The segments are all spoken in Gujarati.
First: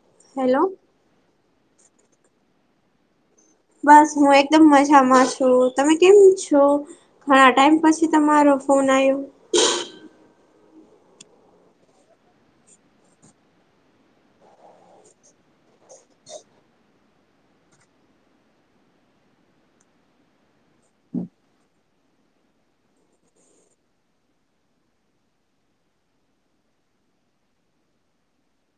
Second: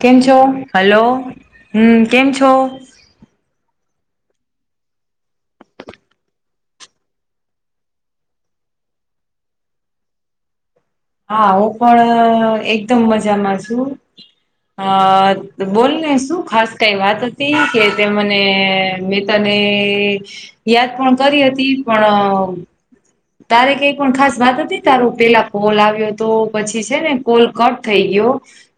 કેમ છો હેલો હલો હમ્મ કેમ છો? બસ હું એકદમ મજામાં છું. તમે કેમ છો? ઘણા ટાઈમ પછી તમારો ફોન આઈવો. હા હું પણ એકદમ મજામાં છું. અ બોલને શું ખાસ કઈ વાત હતી કે તે મને મી તને જ યાદ પણ કરી હતી પણ અ તારે કઈ પણ ખાસ વાત હતી તારું પેલા કોલ આવ્યો તો પછી છે ને કોલ કટ થઈ ગયો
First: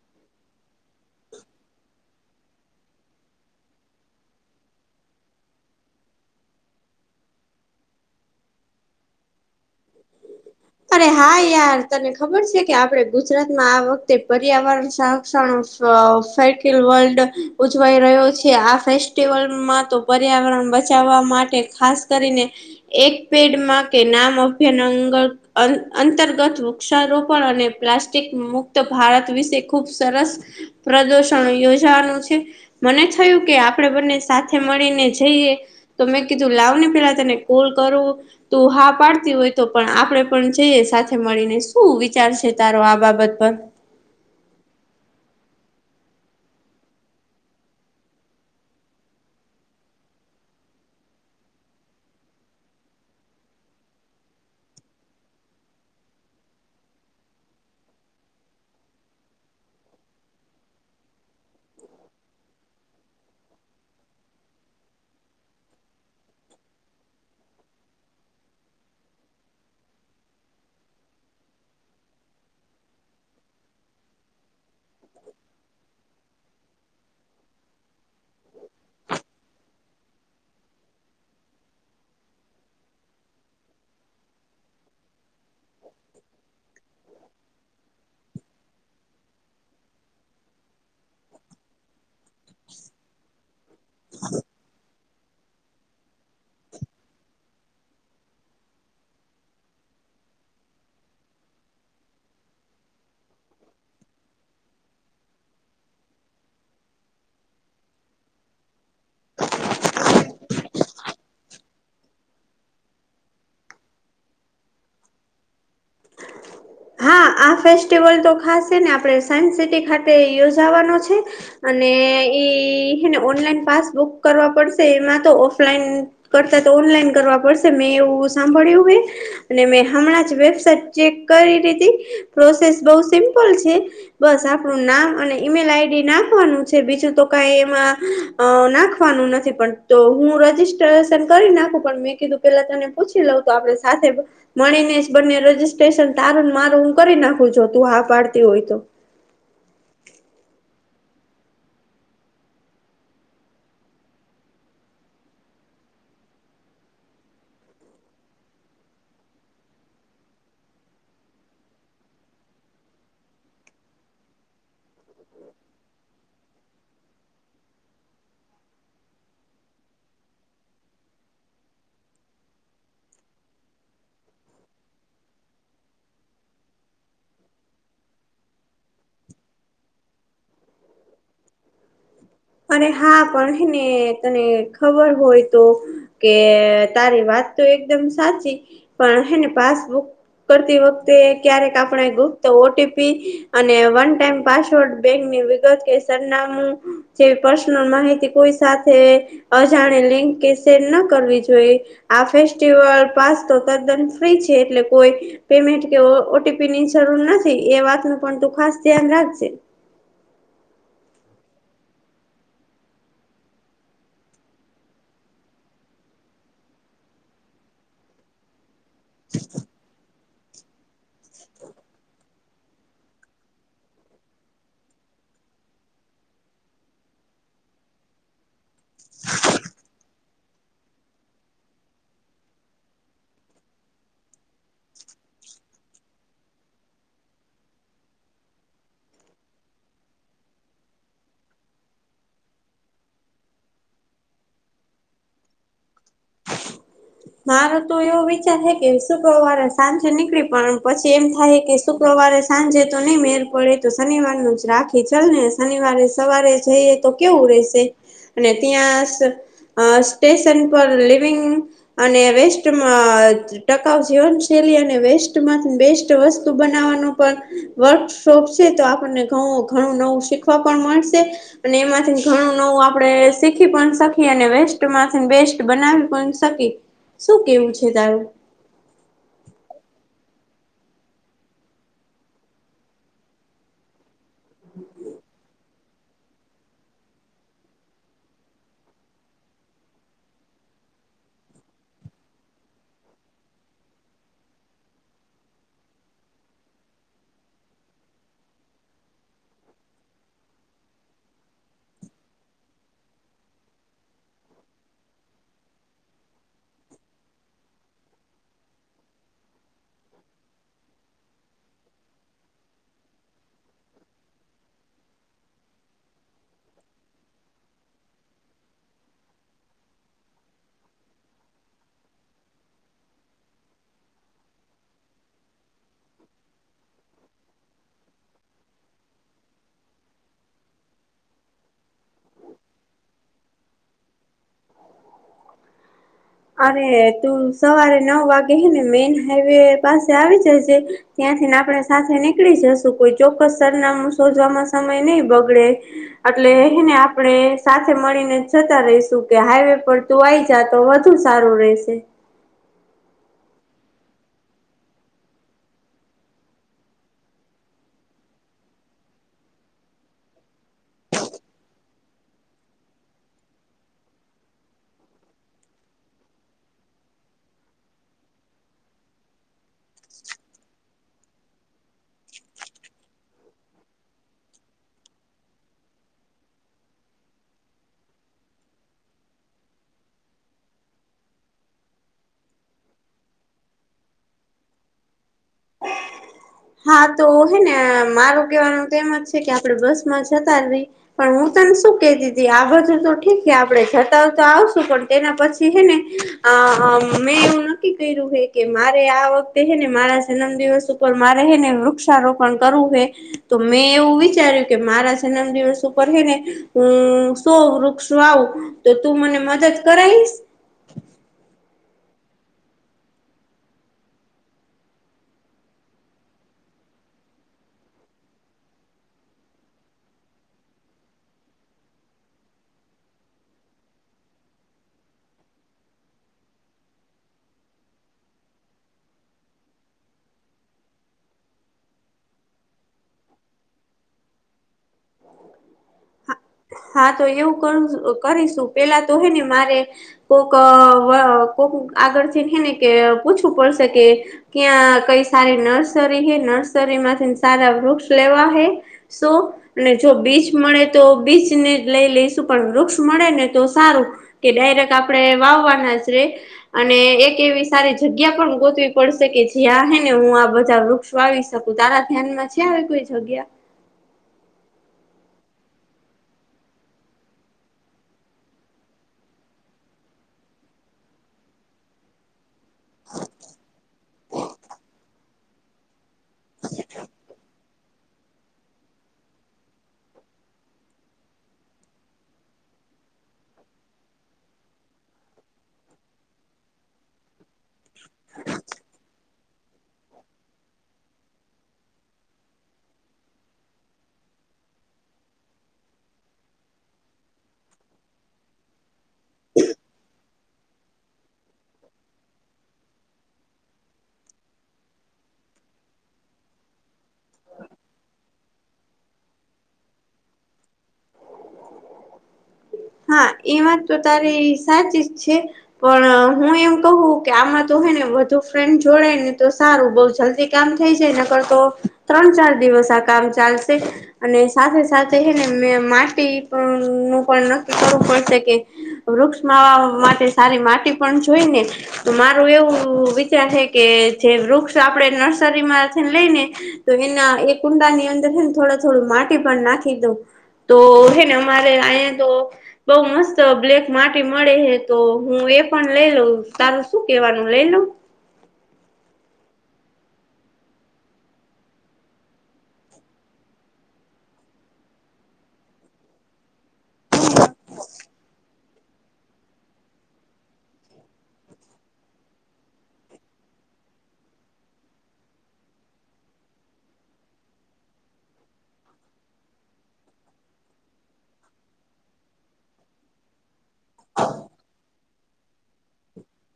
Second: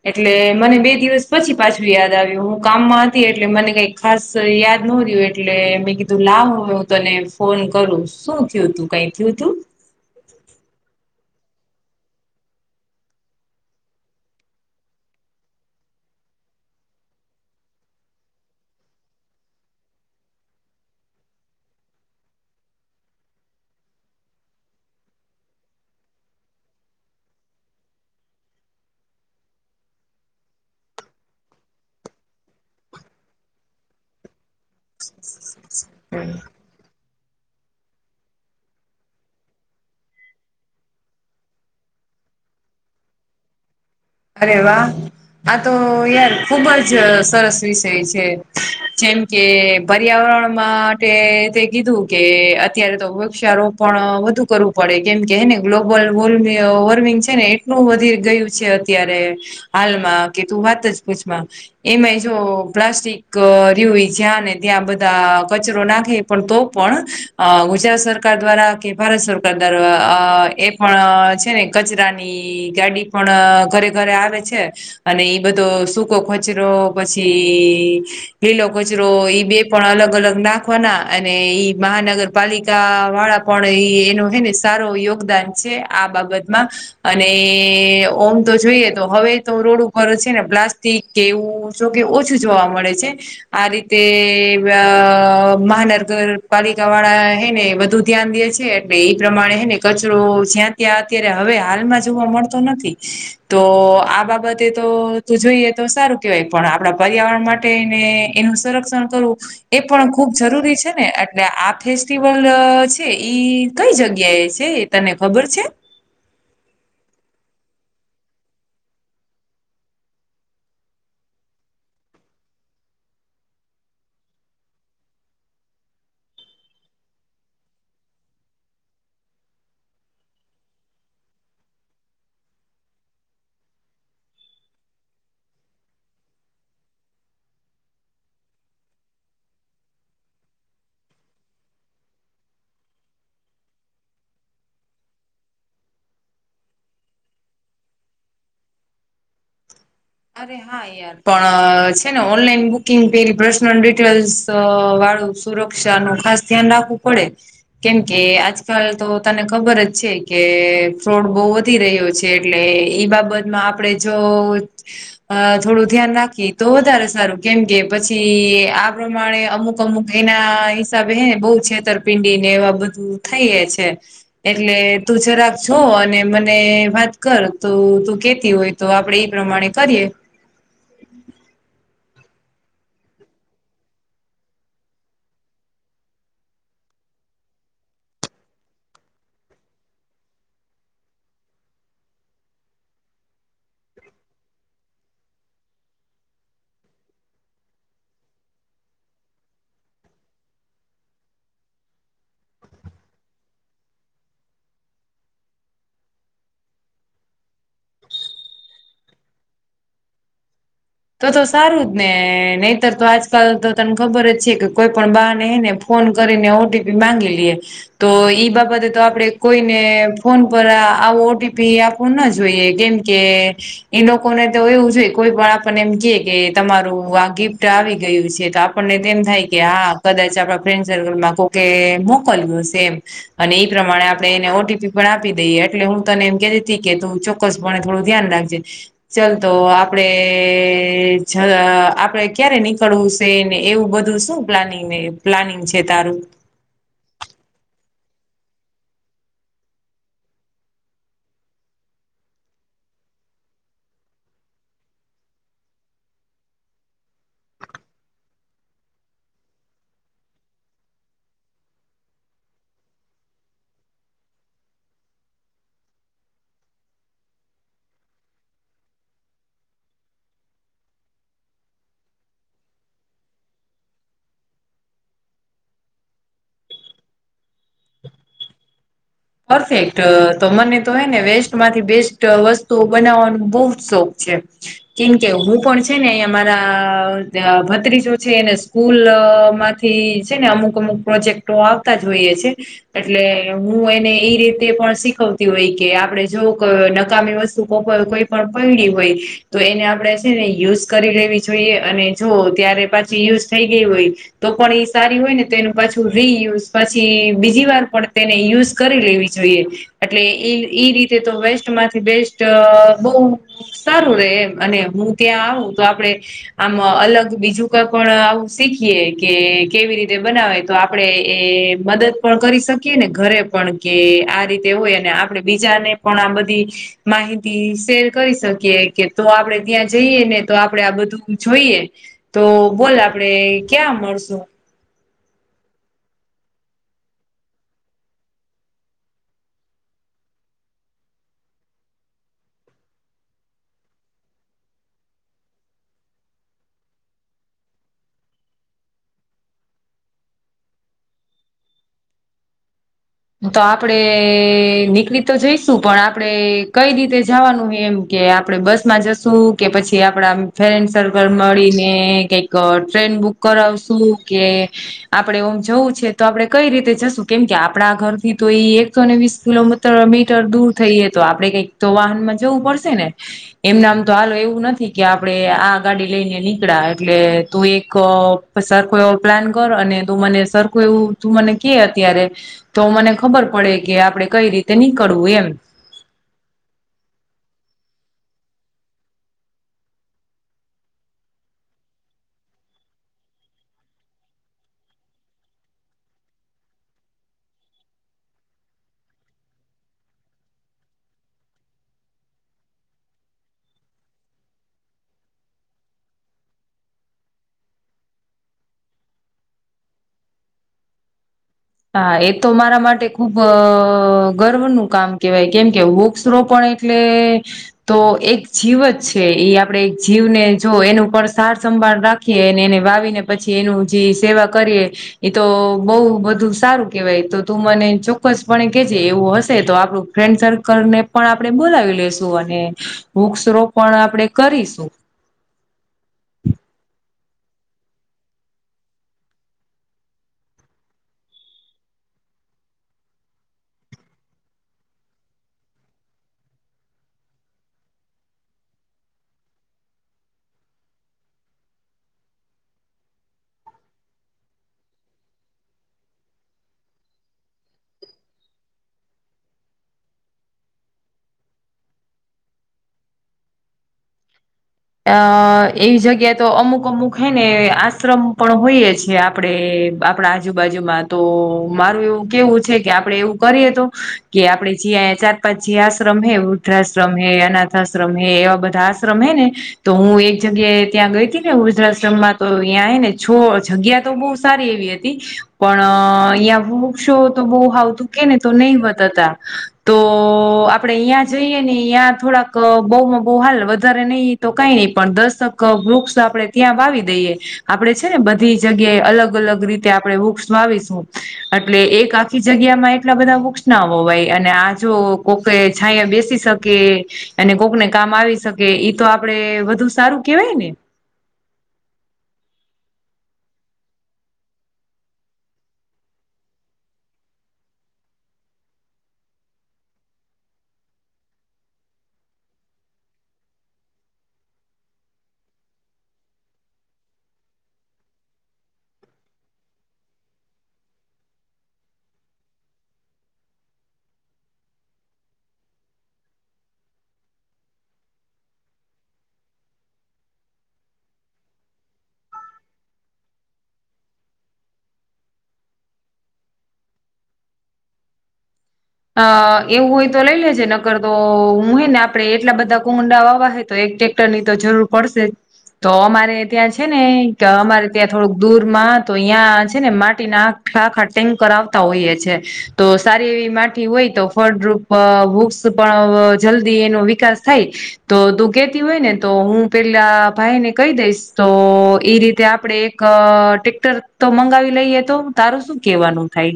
એટલે મને બે દિવસ પછી પાછું યાદ આવ્યું હું કામમાં હતી એટલે મને કઈક ખાસ યાદ નો રહ્યું એટલે મેં કીધું લાવ હવે હું તને ફોન કરું શું થયું તું કઈ થયુ તુ અરે હા યાર તને ખબર છે કે આપડે ગુજરાતમાં આ વખતે પર્યાવરણ સરક્ષણો અ ફેકીલ વર્લ્ડ ઉજવાઈ રહ્યો છે આ ફેસ્ટિવલમાં તો પર્યાવરણ બચાવવા માટે ખાસ કરીને એક પેડમાં કે નામ અભ્યન અંગલ અ અંતર્ગત વૃક્ષારોપણ અને પ્લાસ્ટિક મુક્ત ભારત વિશે ખૂબ સરસ પ્રદષણ યોજાવાનું છે. મને થયું કે આપણેે બંને સાથે મળીને જઈએ તો મેં હમ કીધું લાવને પેલા તને કોલ કરું તું હા પાડતી હોય તો પણ આપડે પણ જઈએ સાથે મળીને શું વિચાર છે તારો આ બાબત પર અરે વાહ આ તો યાર ખુબ જ સરસ વિષય છે જેમ કે પર્યાવરણ માટે તે કીધું કે અત્યારે તો વૃક્ષારોપણ વધુ કરું પડે કેમ કે હે ને ગ્લોબલ વોલ વોર્મિંગ છે ને એટલું વધી ગયું છે અત્યારે હાલમાં કે તું વાત જ પૂછમાં એમે જો પ્લાસ્ટિક રયો જ્યાં ને ત્યાં બધા કચરો નાખે પણ તો પણ ગુજરાત સરકાર દ્વારા કે ભારત સરકાર દ્વારા આ એ પણ છે ને કચરાની ગાડી પણ અ ઘરે ઘરે આવે છે અને ઈ બધો સૂકો કચરો પછી ઈ લીલો કચરો ઈ બે પણ અલગ અલગ નાખવાના અને ઈ મહાનગર પાલિકા વાળા પણ એ એનો હે ને સારો યોગદાન છે આ બાબતમાં અને ઓમ તો જોઈએ તો હવે તો રોડ ઉપર છે ને પ્લાસ્ટિક કેવું જો કે ઓછું જોવા મળે છે આ રીતે અ મહાનગર પાલિકા વાળા હે ને બધું ધ્યાન દે છે એટલે એ પ્રમાણે હે ને કચરો જ્યાં ત્યાં અત્યારે હવે હાલમાં જોવા મળતો નથી. તો આ બાબતે તો તું જોઈએ તો સારું કેવાય પણ આપણા પર્યાવરણ માટેને એનું સરક્ષ ક્ષણ કરવુ એ પણ ખુબ જરૂરી છે ને એટલે આ ફેસ્ટિવલ છે ઈ કઈ જગ્યાએ છે. તને ખબર છે? હા આ ફેસ્ટિવલ તો ખાસ છે ને આપણે સાયન્સ સિટી ખાતે યોજાવાનો છે. અને એઈ હેને ઓનલાઈન પાસબુક કરવા પડશે એમાં તો ઓફલાઈન કરતા તો ઓનલાઈન કરવા પડશે મેં એવું સાંભળ્યું હે અને મેં હમણાં જ વેબસાઇટ ચેક કરી લીધી પ્રોસેસ બઉ સિમ્પલ છે. બસ આપણું નામ અને ઈમેલ આઈડી નાખવાનું છે બીજું તો કાઈ એમાં અ નાખવાનું નથી પણ તો હું રજીસ્ટ્રેશન કરી નાખું પણ મેં કીધું પેલા તને પૂછી લઉ તો આપડે સાથે મળીને જ બંને રજીસ્ટ્રેશન તારું મારું હું કરી નાખું છું તું હા પાડતી હોય તો અરે હા એ પણ છે ને ઓનલાઈન બુકિંગ પેલી પર્સનલ ડિટેલ્સ વાળું સુરક્ષા નું ખાસ ધ્યાન રાખવું પડે. કેમ કે આજકાલ તો તને ખબર જ છે કે ફ્રોડ બહુ જ વધી રહ્યો છે એટલે ઈ બાબતમાં આપણેે જો અ થોડું ધ્યાન રાખી તો વધારે સારું કેમ કે પછી આ પ્રમાણે અમુક અમુક એના હિસાબે હે ને બહુ છેતરપિંડી ને એવા બધું થઈ એ છે. એટલે તું જરાક જો અને મને વાત કર તો તું કેતી હોય તો આપડે એ પ્રમાણે કરીએ. અને હા પણ છે ને તને ખબર હોય તો કે તારી વાત તો એકદમ સાચી પણ હેને પાસબુક કરતી વખતે ક્યારેક આપણે ગુપ્ત ઓટીપી અને વન ટાઈમ પાસવર્ડ બેકની તો કે સરનામું જેવી પર્સનલ માહિતી કોઈ સાથે અજાણે લિંક કે સેડ ના કરવી જોઈએ આ ફેસ્ટિવલ પાસ તો તદ્દન ફ્રી છે એટલે કોઈ પેમેન્ટ કે ઓટીપી ની જરૂર નથી એ વાતનું પણ તું ખાસ ધ્યાન રાખજે તો તો સારું જ ને નહીતર તો આજકાલ તો તને ખબર જ છે કે કોઈ પણ બાને હે ને ફોન કરીને ઓટીપી માંગી લઈએ તો ઈ બાબતે તો આપણે કોઈને ફોન પર આવું ઓટીપી આપવું ના જોઈએ કેમકે એ લોકો ને તો એવું જોઈ કોઈ પણ આપને એમ કે તમારું આ ગિફ્ટ આવી ગયું છે તો આપણને એમ થાય કે હા કદાચ આપણા ફ્રેન્ડ સર્કલમાં કોકે મોકલું સે એમ અને એઈ પ્રમાણે આપણે એને ઓટીપી પણ આપી દઈએ એટલે હું તને એમ કેતી કે તું જો ક્કસપ થોડું ધ્યાન રાખજે ચલ તો આપડે કે જ આપડે ક્યારે નીકળવું છે ને એવું બધું શું પ્લાનિંગને પ્લાનીગ છે તારું મારો તો એવો વિચાર હે કે શુક્રવારે સાંજે નીકળી પણ પછી એમ થાય કે શુક્રવારે સાંજે તો નહી મેર પડે તો શનિવારનું જ રાખી ચાલ ને શનિવારે સવારે જઈ તો કેવું રેશે અને ત્યાં સ્ટેશન પર લિવિંગ અને વેસ્ટમાં ટકાઉ જીવનશૈલી અને વેસ્ટ માંથી બેસ્ટ વસ્તુ બનાવવાનું પણ વર્કશોપ છે તો આપણને ઘણું ઘણું નવું શીખવા પણ મળશે અને એમાંથી ઘણું નવું આપણે શીખી પણ શકીએ અને વેસ્ટમાંથી બેસ્ટ બનાવી પણ સકી શું કેવું છે તારું પરફેક્ટ તો મને તો હોય ને વેસ્ટ માંથી બેસ્ટ વસ્તુઓ બનાવવાનું બહુ જ શોખ છે કેમકે હું પણ છે ને અહિયાં મારા ભત્રીજો છે એને સ્કૂલ માંથી છે ને અમુક અમુક પ્રોજેક્ટો આવતા જ હોઈએ છે એટલે હું એ એ રીતે પણ શીખવતી હોય કે આપડે જો નકામી વસ્તુ કોઈ પણ પૈડી હોય તો એને આપણે છે ને યુઝ કરી લેવી જોઈએ અને જો ત્યારે પાછી યુઝ થઈ ગઈ હોય તો પણ એ સારી હોય ને તો એનું પાછું રીયુઝ પછી બીજી વાર પણ તેને યુઝ કરી લેવી જોઈએ એટલે એઈ રીતે તો વેસ્ટમાંથી બેસ્ટ બહુ સારું રે એમ અને હું ત્યાં આવું તો આપડે આમ અલગ બીજું કઈ પણ આવું શીખીએ કે કેવી રીતે બનાવે તો આપણેે એ મદદ પણ કરી શકીએ ને ઘરે પણ કે આ રીતે હોય અને આપડે બીજાને પણ આ બધી માહિતી શેર કરી શકીએ કે તો આપડે ત્યાં જઈએ ને તો આપડે આ બધું જોઈએ તો બોલ આપડે ક્યાં મળશુ અને તું સવારે નવ વાગે હેને મેન હાઈવે પાસે આવી જજે ત્યાંથી ને આપણે સાથે નીકળી જશું કોઈ ચોક્કસ સરનામું શોધવામાં સમય નહી બગડે એટલે હેને આપણે સાથે મળીને જતા રહીશું કે હાઈવે પર તું આઈ જા તો સારું રહેશે તો આપડે નીકળી તો જઈશું પણ આપણેે કઈ રીતે જવાનું હોય એમ કે આપડણે બસમાં જશું કે પછી આપડા ફ્રેન્ડ સર્કલ મળીને કઈક ટ્રેન બુક કરાવશું કે આપડે ઓમ જવું છે તો આપડે કઈ રીતે જશું કેમ કે આપણા ઘર થી તો એ એકસોને વીસ કિલોમીટર મીટર દૂર થઈએ તો આપડે કઈક તો વાહનમાં જવું પડશે ને એમનામ તો હાલ એવું નથી કે આપડે આ ગાડી લઈને નીકળા એટલે તું એક પર સરખું એવો પ્લાન કરો અને તું મને સરખું એવું તું મને કે અત્યારે. તો મને ખબર પડે કે આપડે કઈ રીતે નીકળવું એમ. હા તો હે ને મારું કેવાનું તો એમ જ છે કે આપડે બસ માં જતા રહી. પણ હું તને શું કે તી તી આ બધું તો ઠીક છે આપડે જતા હો તો આવશું પણ તેના પછી હે ને આ હા મેં એવું નક્કી કર્યું હે કે મારે આ વખતે હેને મારા જન્મ દિવસ ઉપર મારે હે ને વૃક્ષારોપણ કરવું હે તો મેં એવું વિચાર્યું કે મારા જન્મ દિવસ ઉપર છહે ને હું સો વૃક્ષ વાવું. તો તું મને મદદ કરાઈસ. હા એ તો મારા માટે ખુબ આ ગર્વનું કામ કેહેવાય કેમ કે વૃક્ષ રોપણ એ એટલે તો એક જીવ જ છે ઈ આપડે એક જીવને જો એનું ઉપર સાર સંભાળ રાખ રાખીએ એને વાવીને પછી એનું જે સેવા કરીએ એ તો બો બધું શું સારું કહેવાય તો તું મને ચોક્કસપણે કેજે એવું હશે તો આપણું ફ્રેન્ડ સર્કલ ને પણ આપણે બોલાવી લેશું અને વૃક્ષ રોપણ આપડે કરીશું. હા તો એવું કર કરીશું પેલા તો હે ને મારે કોક આ વા કોક આગળથી હે ને કે પૂછવું પડશે કે ક્યાં કઈ સારી નર્સરી હૈ નર્સરી માંથી સારા વૃક્ષ લેવા હૈ. શો અને જો બીચ મળે તો બીચ ને જ લઈ લઈશું પણ વૃક્ષ મળે ને તો સારું. કે ડાયરેક્ટ આપણે વાવવાના જ રે. અને એક એવી સારી જગ્યા પણ ગોતવી પડશે કે જ્યાં હે ને હું આ બધા વૃક્ષ વાવી શકું તારા ધ્યાનમાં છે આવી કોઈ જગ્યા. અ એવી જગ્યા તો અમુક અમુક હૈ ને આશ્રમ પણ હોઈએ છે આપ આપડે આપણા આજુબાજુમાં તો મારું એવું કેવું છે કે આપડે એવું કરીએ તો કે આપડે જ્યાયા ચાર પાંચ જે આશ્રમ હે વૃદ્ધાશ્રમ હે અનાથ આશ્રમ હે એવા બધા આશ્રમ હે ને તો હું એક જગ્યાએ ત્યાં ગઈ હતી ને વૃધાશ્રમ માં તો ત્યાં એ ને છો જગ્યા તો બો જ સારી એવી હતી. પણ અહીંય વૃક્ષો તો બહુ આવાવતું કેને તો નહી વતાતા. તો આપડે અહીંયાં જઈએ ને અહીંયા થોડાક બહુમાં બહુ હાલ વધારે નહી તો કઈ નહી પણ દસ તક વૃક્ષસ આપડે ત્યાં વાવી દઈએ. આપડે છે ને બધી જગ્યાએ અલગ અલગ રીતે આપણે વૃક્ષ વાવીશું. એટલે એક આખી જગ્યા માં એટલા બધા વુક્સ ના બોવાય અને આ જો કોક કે છાંયા બેસી શકે અને કોકને કામ આવી શકે ઈ તો આપડે વધુ સારું કેવાય ને. [inaudible] હા એ વાત તો તારી સાચી જ છે. પણ હું એમ કું કે આમાં તો હે ને વધુ ફ્રેન્ડ જોડાય ને તો સારું બઉ જલ્દી કામ થઈ જાય કરતો ત્રણ ચાર દિવસ આ કામ ચાલશે. અને સાથે સાથે હે ને મેં માટી પણ નું પણ નક્કી કરવું પડશે કે વૃક્ષ મા માટી સારી માટી પણ જોઈ ને. તો મારું એવું વિચાર છે કે જે વૃક્ષ આપડે નર્સરી માંથીને લઈ ને તો એના એ કુંડા ની અંદર હે ને થોડ થોડું માટી પણ નાખી દઉ. તો હે ને અમારે આયા તો બઉ મસ્ત બ્લેક માટી મળે હે તો હું એ પણ લઈ લઉ તારું શું કેવાનું લઈ લઉ. અ એવું હોય તો લઈ લેજે નકર તો હું હું હે ને આપડે એટલા બધા કુંડા વાવા હોય તો એક ટેક ટ્રેક્ટર ની તો જરૂર પડશે જ તો અમારે ત્યાં છે ને કે અમારે ત્યાં થોડુંક દૂર માં તો અહીંય છે ને માટીના આખ આખા ટેન્કર આવતા હોઈએ છે તો સારી એવી માટી હોય તો ફળરૂપ વુક્સ પણ જલ્દી એનો વિકાસ થાય. તો તું કેતી હોય ને તો હું પેલા ભાઈ ને કહી દઈશ તો એ રીતે આપડે એક કા ટ્રેક્ટર તો મંગાવી લઈએ તો તારું શું કેવાનું થાય.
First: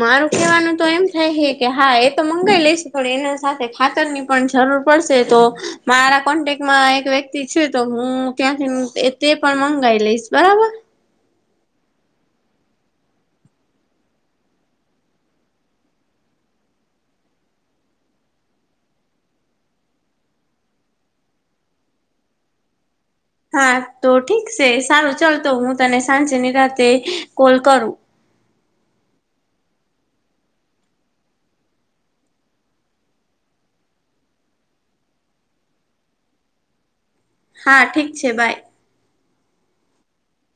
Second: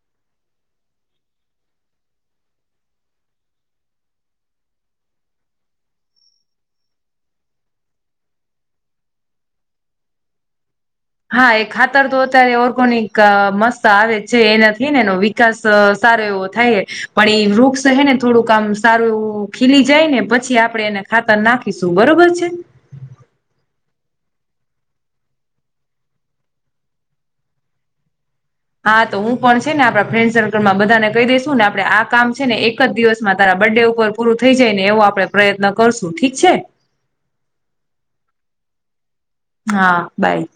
મારું કેહેવાનું તો એમ થાય કે હા એ તો મંગાવી લઈશ પણ એના સાથે ખાતર ની પણ જરૂર પડશે તો મારા કોન્ટેકમાં એક વ્યક્તિ છે તો હું ત્યાંથી તે પણ મંગાઈ લઈશ બરાબર. હા એ ખાતર તો અત્યારે ઓર્ગેનિક મસ્ત આવે છે એનાથીઈ ને એ- વિકાસ સારો એવો થાય પણ એ વૃક્ષ હે ને થોડુંક આમ સારું એવું ખીલી જાય ને પછી આપણેે એને ખાતર નાખીશું બરોબર છે. હા તો ઠીક છે સારું ચલ તો હું તને સાંજેની રાતે કોલ કરું. હા તો હું પણ છે ને આપડા ફ્રેન્ડ સર્કલમાં બધા ને કહી દઈસું ને આપડે આ કામ છે ને એક જ દિવસમાં તારા બર્થ ડે ઉપર પૂરું થઈ જાય ને એવો આપણેે પ્રયત્ન કરશું ઠીક છે. હા ઠીક છે બાય. હા બાય.